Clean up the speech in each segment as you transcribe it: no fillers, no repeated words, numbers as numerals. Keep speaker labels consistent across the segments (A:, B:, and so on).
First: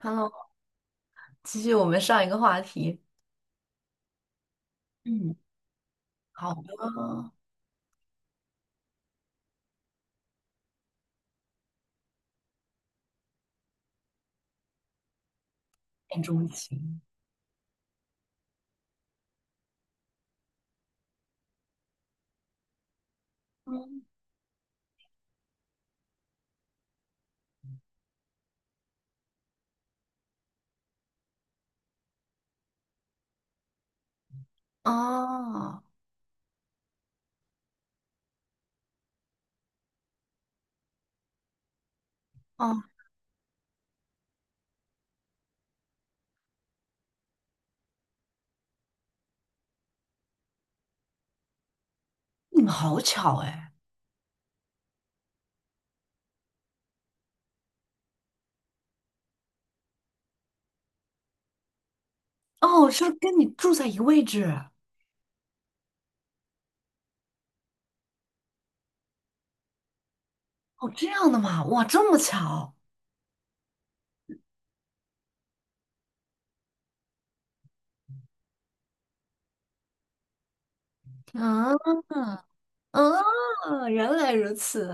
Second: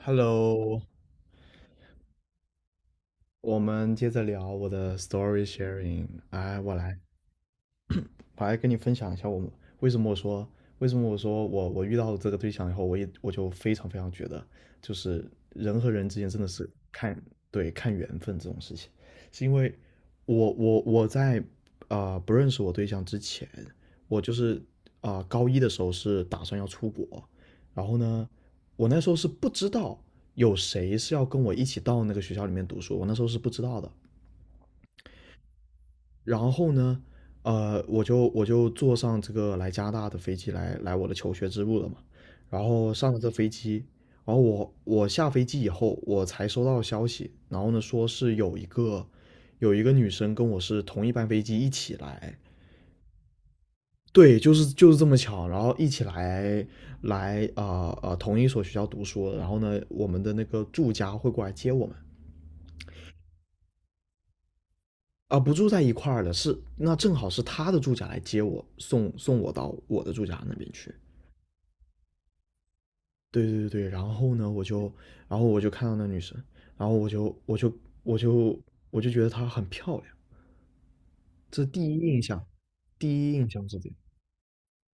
A: Hello，
B: Hello，
A: 继续我们上一个话题，
B: 我们接着聊我的
A: 嗯，
B: story sharing。
A: 好
B: 哎，
A: 的。
B: 我来跟你分享一下我们为什么我说为什么我说我遇到了这个对象以后，我就非常非常觉得，就是人和人之
A: 恋
B: 间真
A: 钟
B: 的是
A: 情。
B: 看，对，看缘分这种事情，是因为我在不认识我对象之前，
A: 嗯。
B: 我就是高一的时候是打算要出国，然后呢，我那时候是不知道有谁是要跟我一起到那个学校里面读书，我那时候是不知道的。
A: 哦。
B: 然后呢，我就坐上这个来加拿大的飞机，来我的求学之路了嘛。然
A: 哦。
B: 后上了这飞机，然后我下飞机以后，我才收到消息，然后呢说是有一个女生跟我是同一班飞机一起来，
A: 你们好巧哎！
B: 对，就是这么巧，然后一起来同一所学校读书，然后呢我们的那个住家会过来接我们。
A: 哦，是跟你住在一个位置。
B: 啊，不住在一块儿了，是那正好是他的住家来接我，送送我到我的住家那边
A: 哦，
B: 去。
A: 这样的嘛？哇，这么巧！
B: 对对对对，然后呢，我就，然后我就看到那女生，然后我就我就觉得她很漂亮，这是
A: 嗯。
B: 第一印象，第一印象是这
A: 嗯，
B: 样。
A: 原来如此！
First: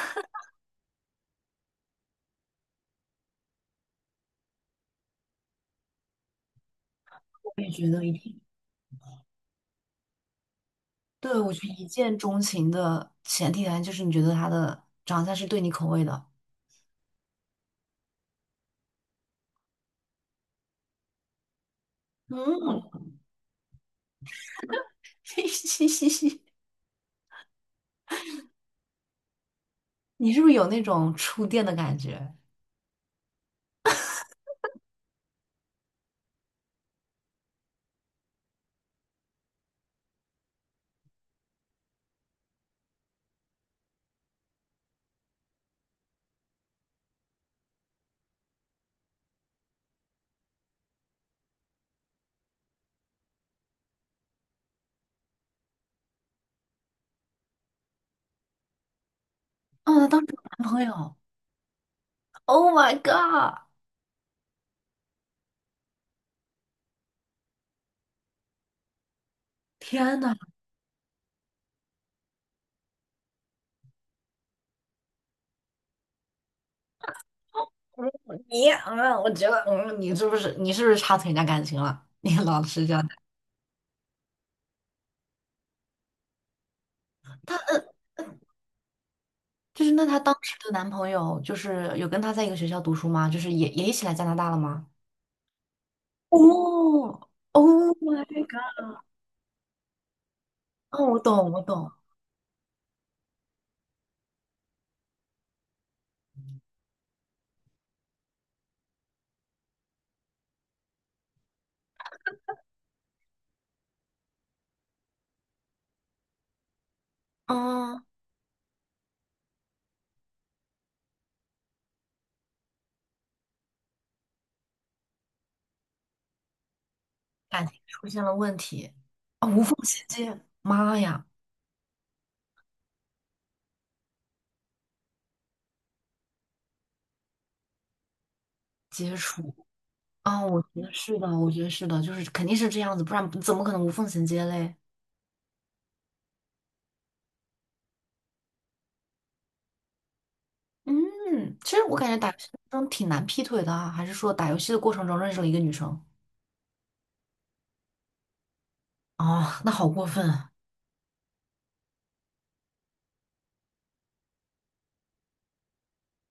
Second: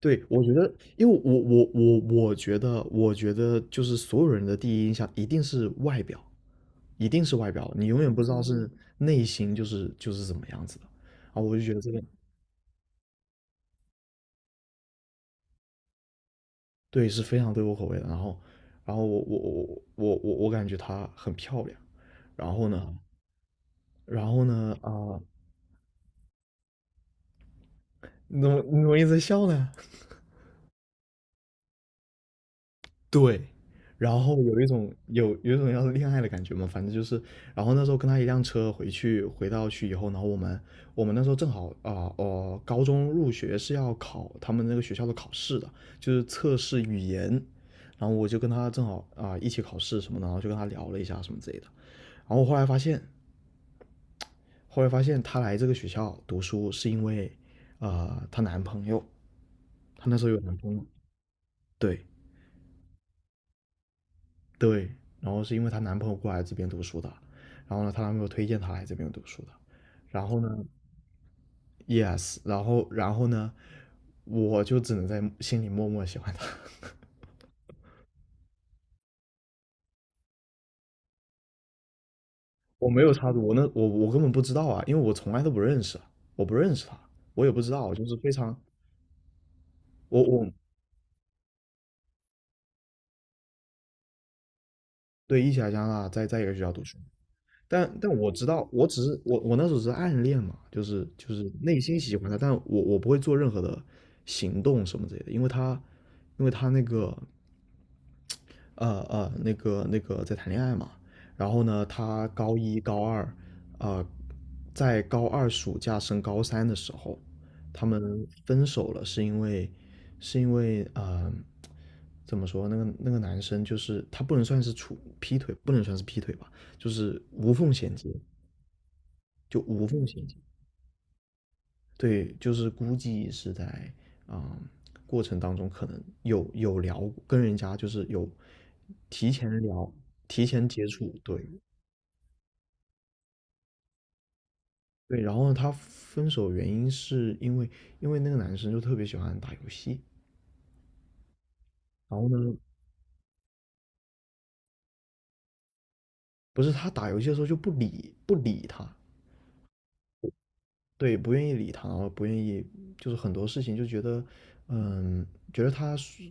B: 对，我觉得，因为我觉得就是所有人的第一印象一定是外表，一定是外
A: 我也
B: 表，
A: 觉
B: 你永
A: 得一
B: 远不知
A: 定，
B: 道是内心就是怎么样子的。
A: 对，
B: 啊，
A: 我
B: 我就
A: 觉得
B: 觉得
A: 一
B: 这个，
A: 见钟情的前提条件就是你觉得他的长相是对你口味的。
B: 对，是非常对我口味的。然后我感觉她很漂亮。然后呢，
A: 嗯。
B: 啊，然后呢啊、
A: 嘻嘻嘻嘻，
B: 你怎么一直笑呢？
A: 你是不是有那种触电的感觉？
B: 对，然后有一种要恋爱的感觉嘛，反正就是，然后那时候跟他一辆车回去，回到去以后，然后我们那时候正好高中入学是要考他们那个学校的考试的，就是测试语言，然后我就跟他正好一起考试什么的，然后就跟他聊了一下什么之类的，然后我后来发现，她来这个学校读书是因为，她男朋友，
A: 哦，
B: 她
A: 那
B: 那
A: 当
B: 时
A: 时
B: 候有
A: 有
B: 男
A: 男
B: 朋
A: 朋
B: 友，
A: 友。
B: 对。
A: Oh my god！
B: 对，然后是因为她男朋友过来这边读书的，然后呢，她男朋友推荐她来这边读书的，
A: 天
B: 然
A: 呐，
B: 后呢，yes，然后呢，我就只能在心里默默喜欢她。
A: 你我觉得你是不是插错人家感情了？你老 是
B: 我
A: 这样
B: 没有
A: 的。
B: 插足，我那我我根本不知道啊，因为我从来都不认识，我不认识她，我也不知道，就是非常，
A: 就是那她
B: 我
A: 当
B: 我
A: 时的男朋友，就是有跟她在一个学校读书吗？就是也一起来加拿大了吗？
B: 对，一起来加拿大，在一个学校读书，
A: 哦
B: 但
A: ，Oh my
B: 我知道，我
A: god！
B: 只是我那时候只是暗恋嘛，就
A: 哦，
B: 是
A: 我
B: 就
A: 懂，
B: 是
A: 我
B: 内
A: 懂。
B: 心喜欢他，但我不会做任何的行动什么之类的，因为他那个那个在谈恋爱嘛，然后呢，他高一高二，呃，在高二暑假升高三的时候，他
A: 嗯，
B: 们分手了，是因为是因为呃怎么说那个男生就是他不能算是处劈腿，不能算是劈腿吧，就是无
A: 感
B: 缝
A: 情
B: 衔
A: 出
B: 接。
A: 现了问题。啊、
B: 就
A: 无缝
B: 无
A: 衔
B: 缝衔接，
A: 接，妈呀。
B: 对，就是估计是在啊、过程当中可能有聊，跟人家就是有
A: 接
B: 提
A: 触。
B: 前聊、
A: 啊、
B: 提
A: 我觉
B: 前接
A: 得
B: 触，
A: 是的，
B: 对。
A: 我觉得是的，就是肯定是这样子，不然怎么可能无缝衔接嘞？
B: 对，然后他分手原因是因为那个男生就特别喜欢打游戏，
A: 嗯，其实我感觉
B: 然
A: 打
B: 后呢，
A: 游戏中挺难劈腿的啊，还是说打游戏的过程中认识了一个女生？
B: 不是他打游戏的时候就不理他，
A: 哦，那好过分啊！
B: 对，不愿意理他，然后不愿意，就是很多事情就觉得，嗯，觉得他是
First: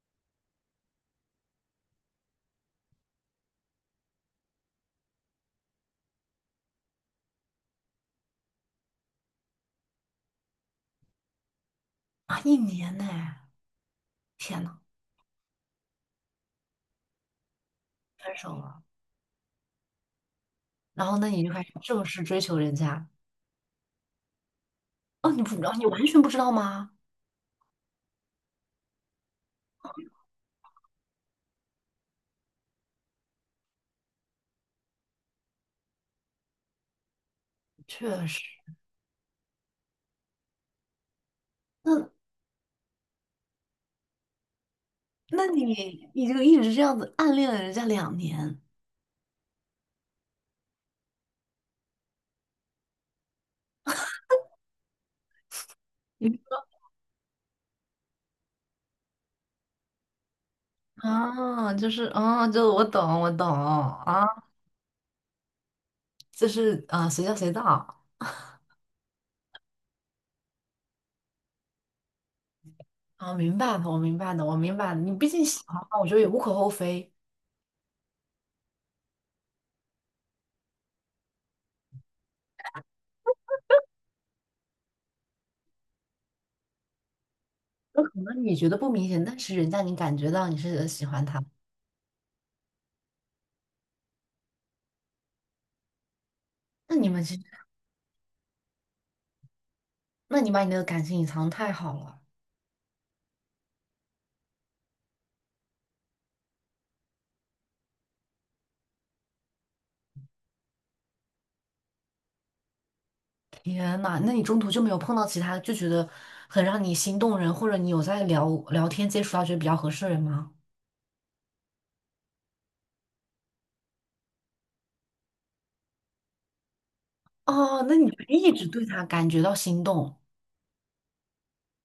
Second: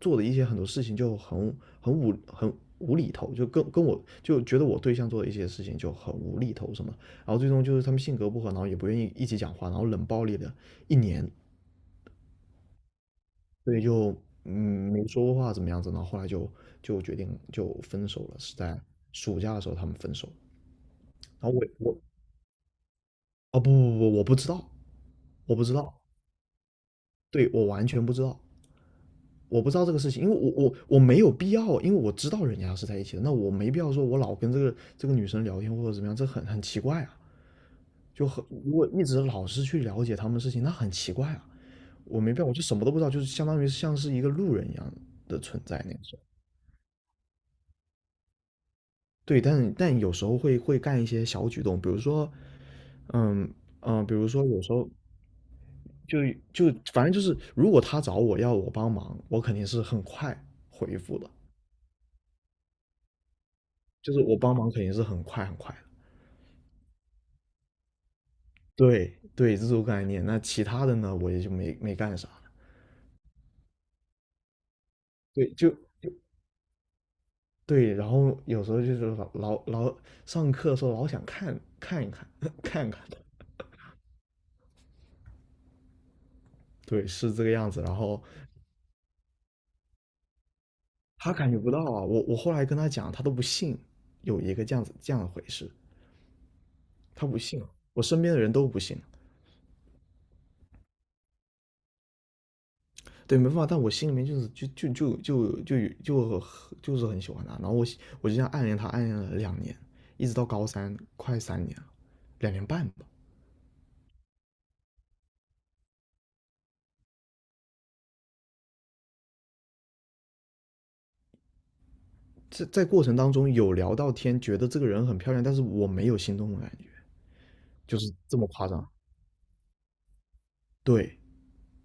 B: 做的一些很多事情就很无厘头，就跟我就觉得我对象做的一些事情就很无厘头什么，然后最终就是他们性格不合，然后也不愿意一起讲话，然后冷暴力的1年，
A: 啊，一年呢。
B: 所以就
A: 天呐。
B: 嗯没说过话怎么样子，然后后来就就决定就分手
A: 分
B: 了，
A: 手
B: 是在
A: 了。
B: 暑假的时候他们分手，
A: 然后那你
B: 然后
A: 就
B: 我
A: 开始
B: 我
A: 正式追求人家？
B: 哦，不不不，我不知道，
A: 哦，你不
B: 我
A: 知
B: 不
A: 道，
B: 知
A: 你
B: 道
A: 完全不知道吗？
B: 对，我完全不知道。我不知道这个事情，因为我没有必要，因为我知道人家是在一起的，那我没必要说我老跟这个女生聊天或者怎么样，这很很奇怪啊，
A: 确
B: 就
A: 实。
B: 很，如果一直老是去了解他们的事情，那很奇怪啊，
A: 那
B: 我没必要，我就什么都不知道，就是相当于像是一个路人一样的
A: 那
B: 存在那
A: 你
B: 种。
A: 你就一直这样子暗恋了人家2年。
B: 对，但有时候会干一些小举动，比如说，嗯比如说有时候就
A: 你不知道
B: 反正就是，如果他找我要我帮忙，我肯定是很快回复的，
A: 啊。就是啊，就我懂，我懂
B: 就是
A: 啊。
B: 我帮忙肯定是很快很快的。
A: 就是啊，随叫随到。
B: 对对，这种概念。那其他的呢，我也就没没干啥了。
A: 啊，明白的，我明白的，我明白的，你毕竟
B: 对，
A: 喜
B: 就
A: 欢嘛，我觉得也无可厚非。
B: 对。然后有时候就是老上课的时候老想看看一看 看看的，对，是这个样子。然
A: 有可
B: 后
A: 能你觉得不明显，但是人家你感觉到你是喜欢
B: 他
A: 他。
B: 感觉不到啊，我后来跟他讲，他都不信有一个这样子这样的回事，
A: 那你们
B: 他
A: 其
B: 不
A: 实，
B: 信啊，我身边的人都不信，
A: 那你把你那个感情隐藏太好了。
B: 对，没办法。但我心里面就是很喜欢他。然后我就这样暗恋他，暗恋了2年，一直到高三，快3年了，2年半吧。
A: 天呐，那你中途就没有碰到其他就觉得很让你心动人，或者你有在聊聊天接触到觉得比较合适的人吗？
B: 在过程当中有聊到天，觉得这个人很漂亮，但是我没有心动的感觉，
A: 哦，那
B: 就
A: 你
B: 是
A: 就
B: 这么
A: 一直
B: 夸
A: 对
B: 张。
A: 他感觉到心动。
B: 对，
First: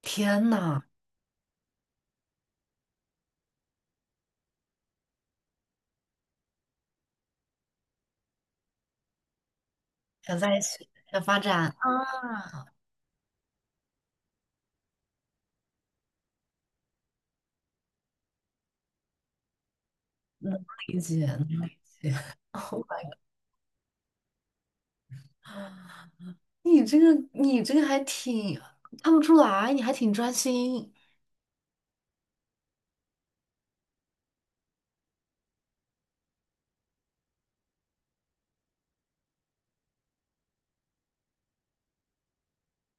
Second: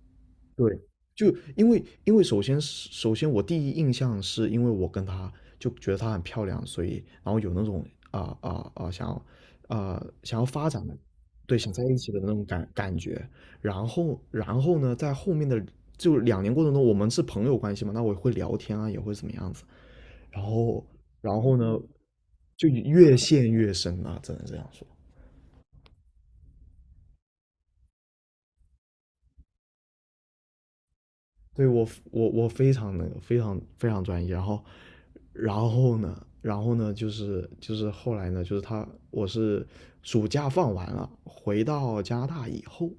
A: 天
B: 对，
A: 呐。
B: 就因为，首先我第一印象是因为我跟她就觉得她很漂亮，所以然后有那种啊啊啊想要
A: 想
B: 想要
A: 在一
B: 发展
A: 起，
B: 的，
A: 想发
B: 对，
A: 展
B: 想在一起的那
A: 啊。
B: 种感觉。然后呢，在后面的就2年过程中，我们是朋友关系嘛，那我也会聊天啊，也会怎么样子。然
A: 能
B: 后
A: 理解，
B: 然
A: 能
B: 后
A: 理
B: 呢，
A: 解。
B: 就
A: Oh
B: 越
A: my
B: 陷越深啊，只能这样说。
A: god。你这个还挺看不出来，你还挺专心。
B: 对，我非常那个非常非常专业，然后然后呢，然后呢就是后来呢，就是我是暑假放完了，回到加拿大以后，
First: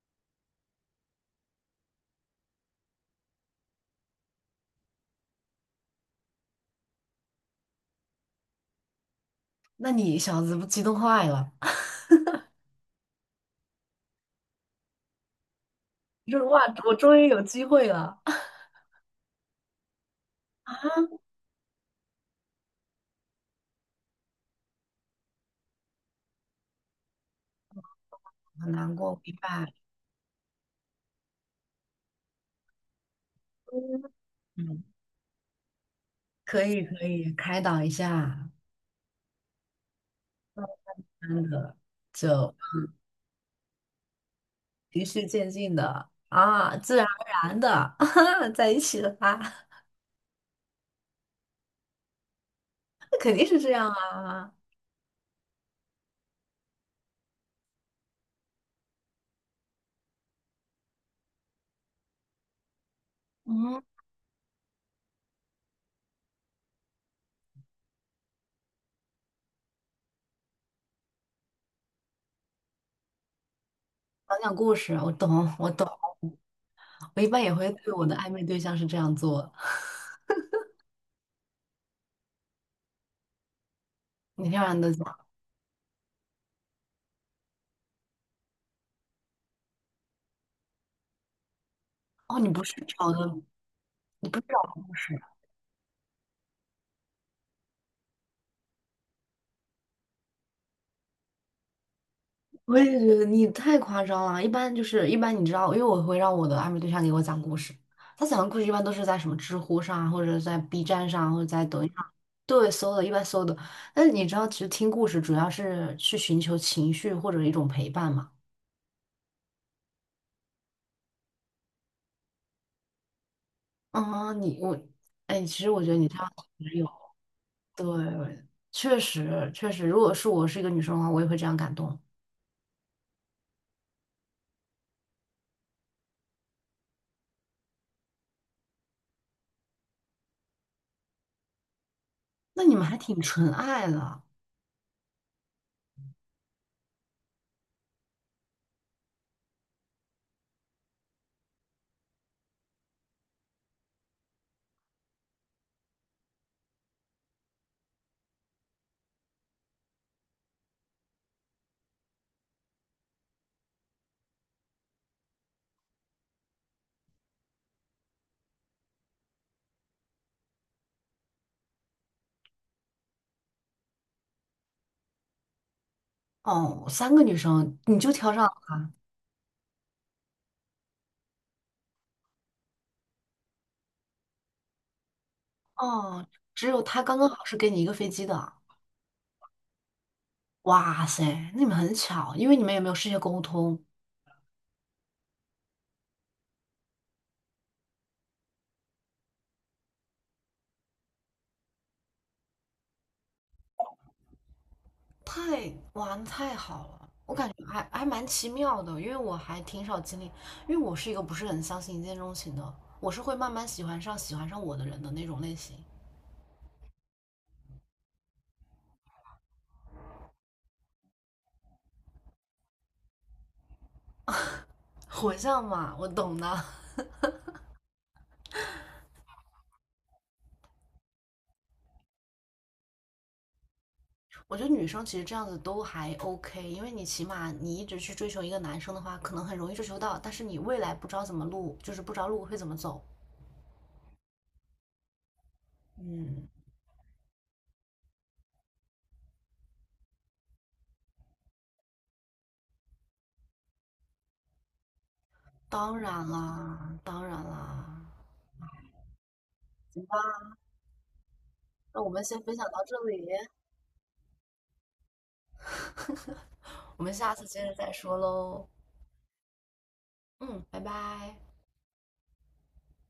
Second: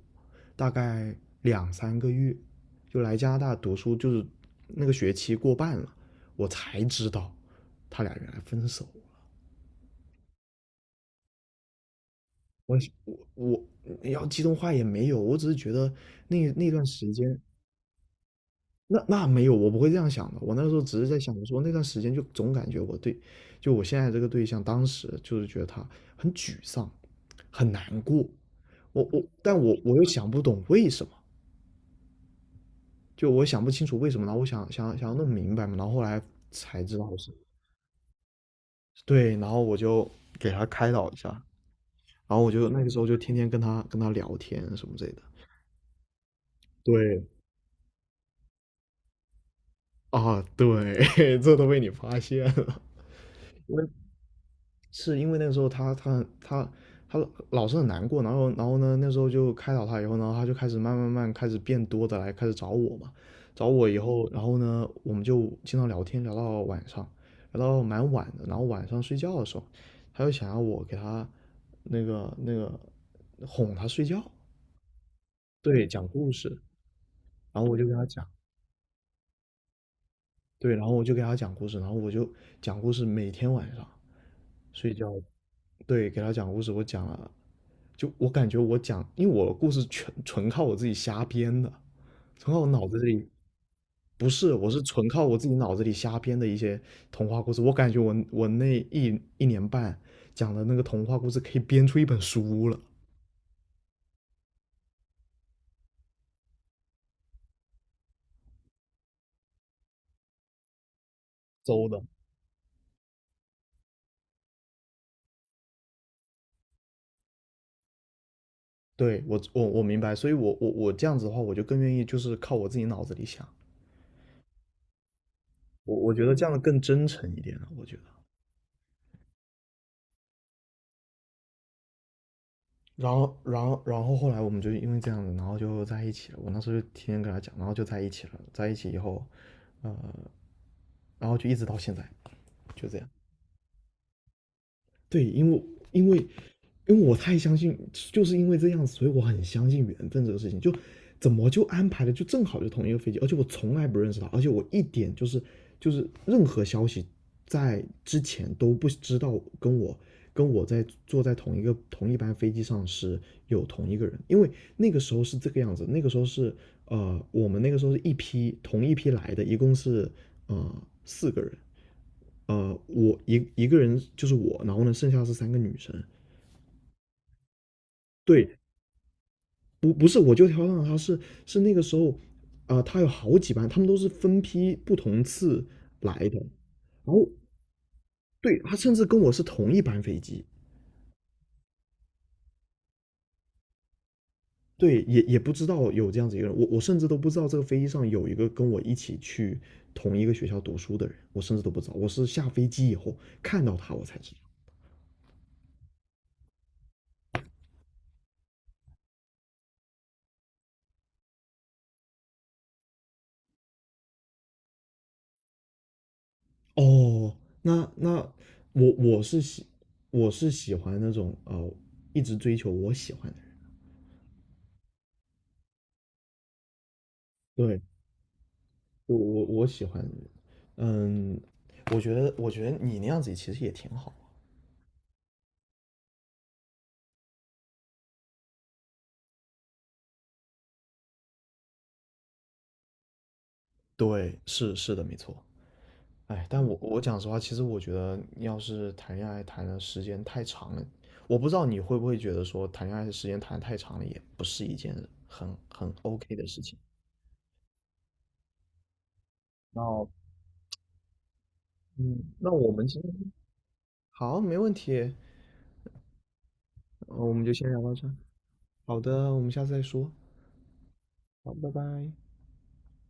B: 大概2、3个月就来加拿大读书，就是那个学期过半了，我才知道他俩原来分手。
A: 那你小子不激动坏了。
B: 我我我要激动话也没有，我只是觉得
A: 你说
B: 那
A: 哇，
B: 那段
A: 我
B: 时
A: 终于
B: 间
A: 有机会了。
B: 那那没有，我不会这样想的。我那时候
A: 啊？
B: 只是在想，我说那段时间就总感觉我对，就我现在这个对象，当时就是觉得他很沮丧，很难过。
A: 很难过，明
B: 但
A: 白。
B: 我又想不懂为什么，就我想不清楚
A: 嗯。
B: 为什么。然后我
A: 嗯，
B: 想要弄明白嘛，然后后来
A: 可以
B: 才知
A: 可
B: 道
A: 以，
B: 是。
A: 开导一下。
B: 对，然后我就给他开导一下，
A: 真的。
B: 然后我
A: 就
B: 就那个时候就天天跟他聊天什么
A: 循
B: 之类的。
A: 序渐进的啊，自然
B: 对
A: 而然的 在一起了啊。
B: 啊，对。这都被你发现了。
A: 那肯定是这样 啊。
B: 是因为那个时候他他老是很难过，然后呢，那时候就开导他以后，然后他就开始慢开始变多的来开始找我嘛，找
A: 嗯，
B: 我以后，然后呢，我们就经常聊天，聊到晚上，聊到蛮晚的，然后晚上睡觉的时候，他就想要我给他那个哄他睡觉，
A: 讲讲故事，我懂，我懂。
B: 对，讲故事，
A: 我一般也
B: 然
A: 会
B: 后我就
A: 对
B: 给他
A: 我的
B: 讲，
A: 暧昧对象是这样做。
B: 对，然后我就给他讲故事，然后我就讲故事，每天晚上
A: 每天晚上都
B: 睡
A: 讲。
B: 觉，对，给他讲故事，我感觉我讲，因为我的故事全纯靠我自己瞎编的，
A: 哦，你
B: 纯靠
A: 不
B: 我
A: 是
B: 脑子
A: 找
B: 里，
A: 的。你
B: 不
A: 不是
B: 是，
A: 找
B: 我是
A: 故
B: 纯
A: 事。
B: 靠我自己脑子里瞎编的一些童话故事。我感觉我那1年半讲的那个童话故事可以编出一本书
A: 我
B: 了。
A: 也觉得你太夸张了。一般就是一般，你知道，因为我会让我的暧昧对象给我讲故事。他讲的故事一般都是在什么知乎上，或者在 B 站上，或者在抖
B: 周
A: 音
B: 的。
A: 上。对，搜的，一般搜的。但是你知道，其实听故事主要是去寻求情绪或者一种陪伴嘛。
B: 对，我明白，所以我这样子的话，我就更愿意就是靠我自己脑子里想，
A: 啊，你我。哎，其实我觉得你
B: 我
A: 这
B: 觉
A: 样
B: 得这样的
A: 挺
B: 更
A: 有。
B: 真诚一点了，我觉得。
A: 对，确实确实，如果是我是一个女生的话，我也会这样感动。
B: 然后后来我们就因为这样子，然后就在一起了。我那时候就天天跟他讲，然后就在一起了，在一起以后，然后就一直到现在。
A: 那你们
B: 就
A: 还
B: 这样。
A: 挺纯爱的。
B: 对，因为因为我太相信，就是因为这样子，所以我很相信缘分这个事情。就怎么就安排的就正好就同一个飞机，而且我从来不认识他，而且我一点就是任何消息在之前都不知道跟我在坐在同一个同一班飞机上是有同一个人，因为那个时候是这个样子，那个时候是呃我们那个时候是一批同一批来的，一共是四个人，我一个人就是我，然后呢，剩下是三个女生。
A: 哦，3个女生你就挑上。
B: 对，不是，我就挑上了她，是是那个时候，她有好几班，她们都是分批不同次来
A: 哦，
B: 的。
A: 只有他
B: 然
A: 刚刚
B: 后
A: 好是给你一个飞机的。
B: 对，她甚至跟我是同一班飞机。
A: 哇塞，那你们很巧，因为你们也没有事先沟通。
B: 对，也不知道有这样子一个人，我甚至都不知道这个飞机上有一个跟我一起去同一个学校读书的人，我甚至都不知道，我是下飞机以后看到他我才知道。
A: 太，哇，那太好了，我感觉还蛮奇妙的，因为我还挺少经历。因为我是一个不是很相信一见钟情的，我是会慢慢喜欢上我的人的那种类型。
B: 哦，那我我是喜我是喜欢那种，一直追求我喜欢的人。
A: 火象嘛，我懂的。
B: 对，我喜欢的人。嗯，我觉得你那样子其实也挺好。
A: 我觉得女生其实这样子都还 OK，因为你起码你一直去追求一个男生的话，可能很容易追求到，但是你未来不知道怎么路，就是不知道路会怎么走。
B: 对，是的，没错。哎，
A: 嗯，
B: 但我讲实话，其实我觉得要是谈恋爱谈的时间太长了，我不知道你会不会觉得说谈恋爱的时间谈得太长了，也不是一件很
A: 当然
B: OK 的事情。
A: 啦，当然啦。
B: 那
A: 那我
B: 嗯，
A: 们先
B: 那
A: 分享
B: 我
A: 到
B: 们
A: 这
B: 今天
A: 里，
B: 好，没问题。
A: 我们
B: 我
A: 下
B: 们
A: 次
B: 就
A: 接
B: 先
A: 着
B: 聊
A: 再
B: 到这儿
A: 说喽。
B: 好的，我们下次再说。
A: 嗯，拜拜。
B: 好，拜拜。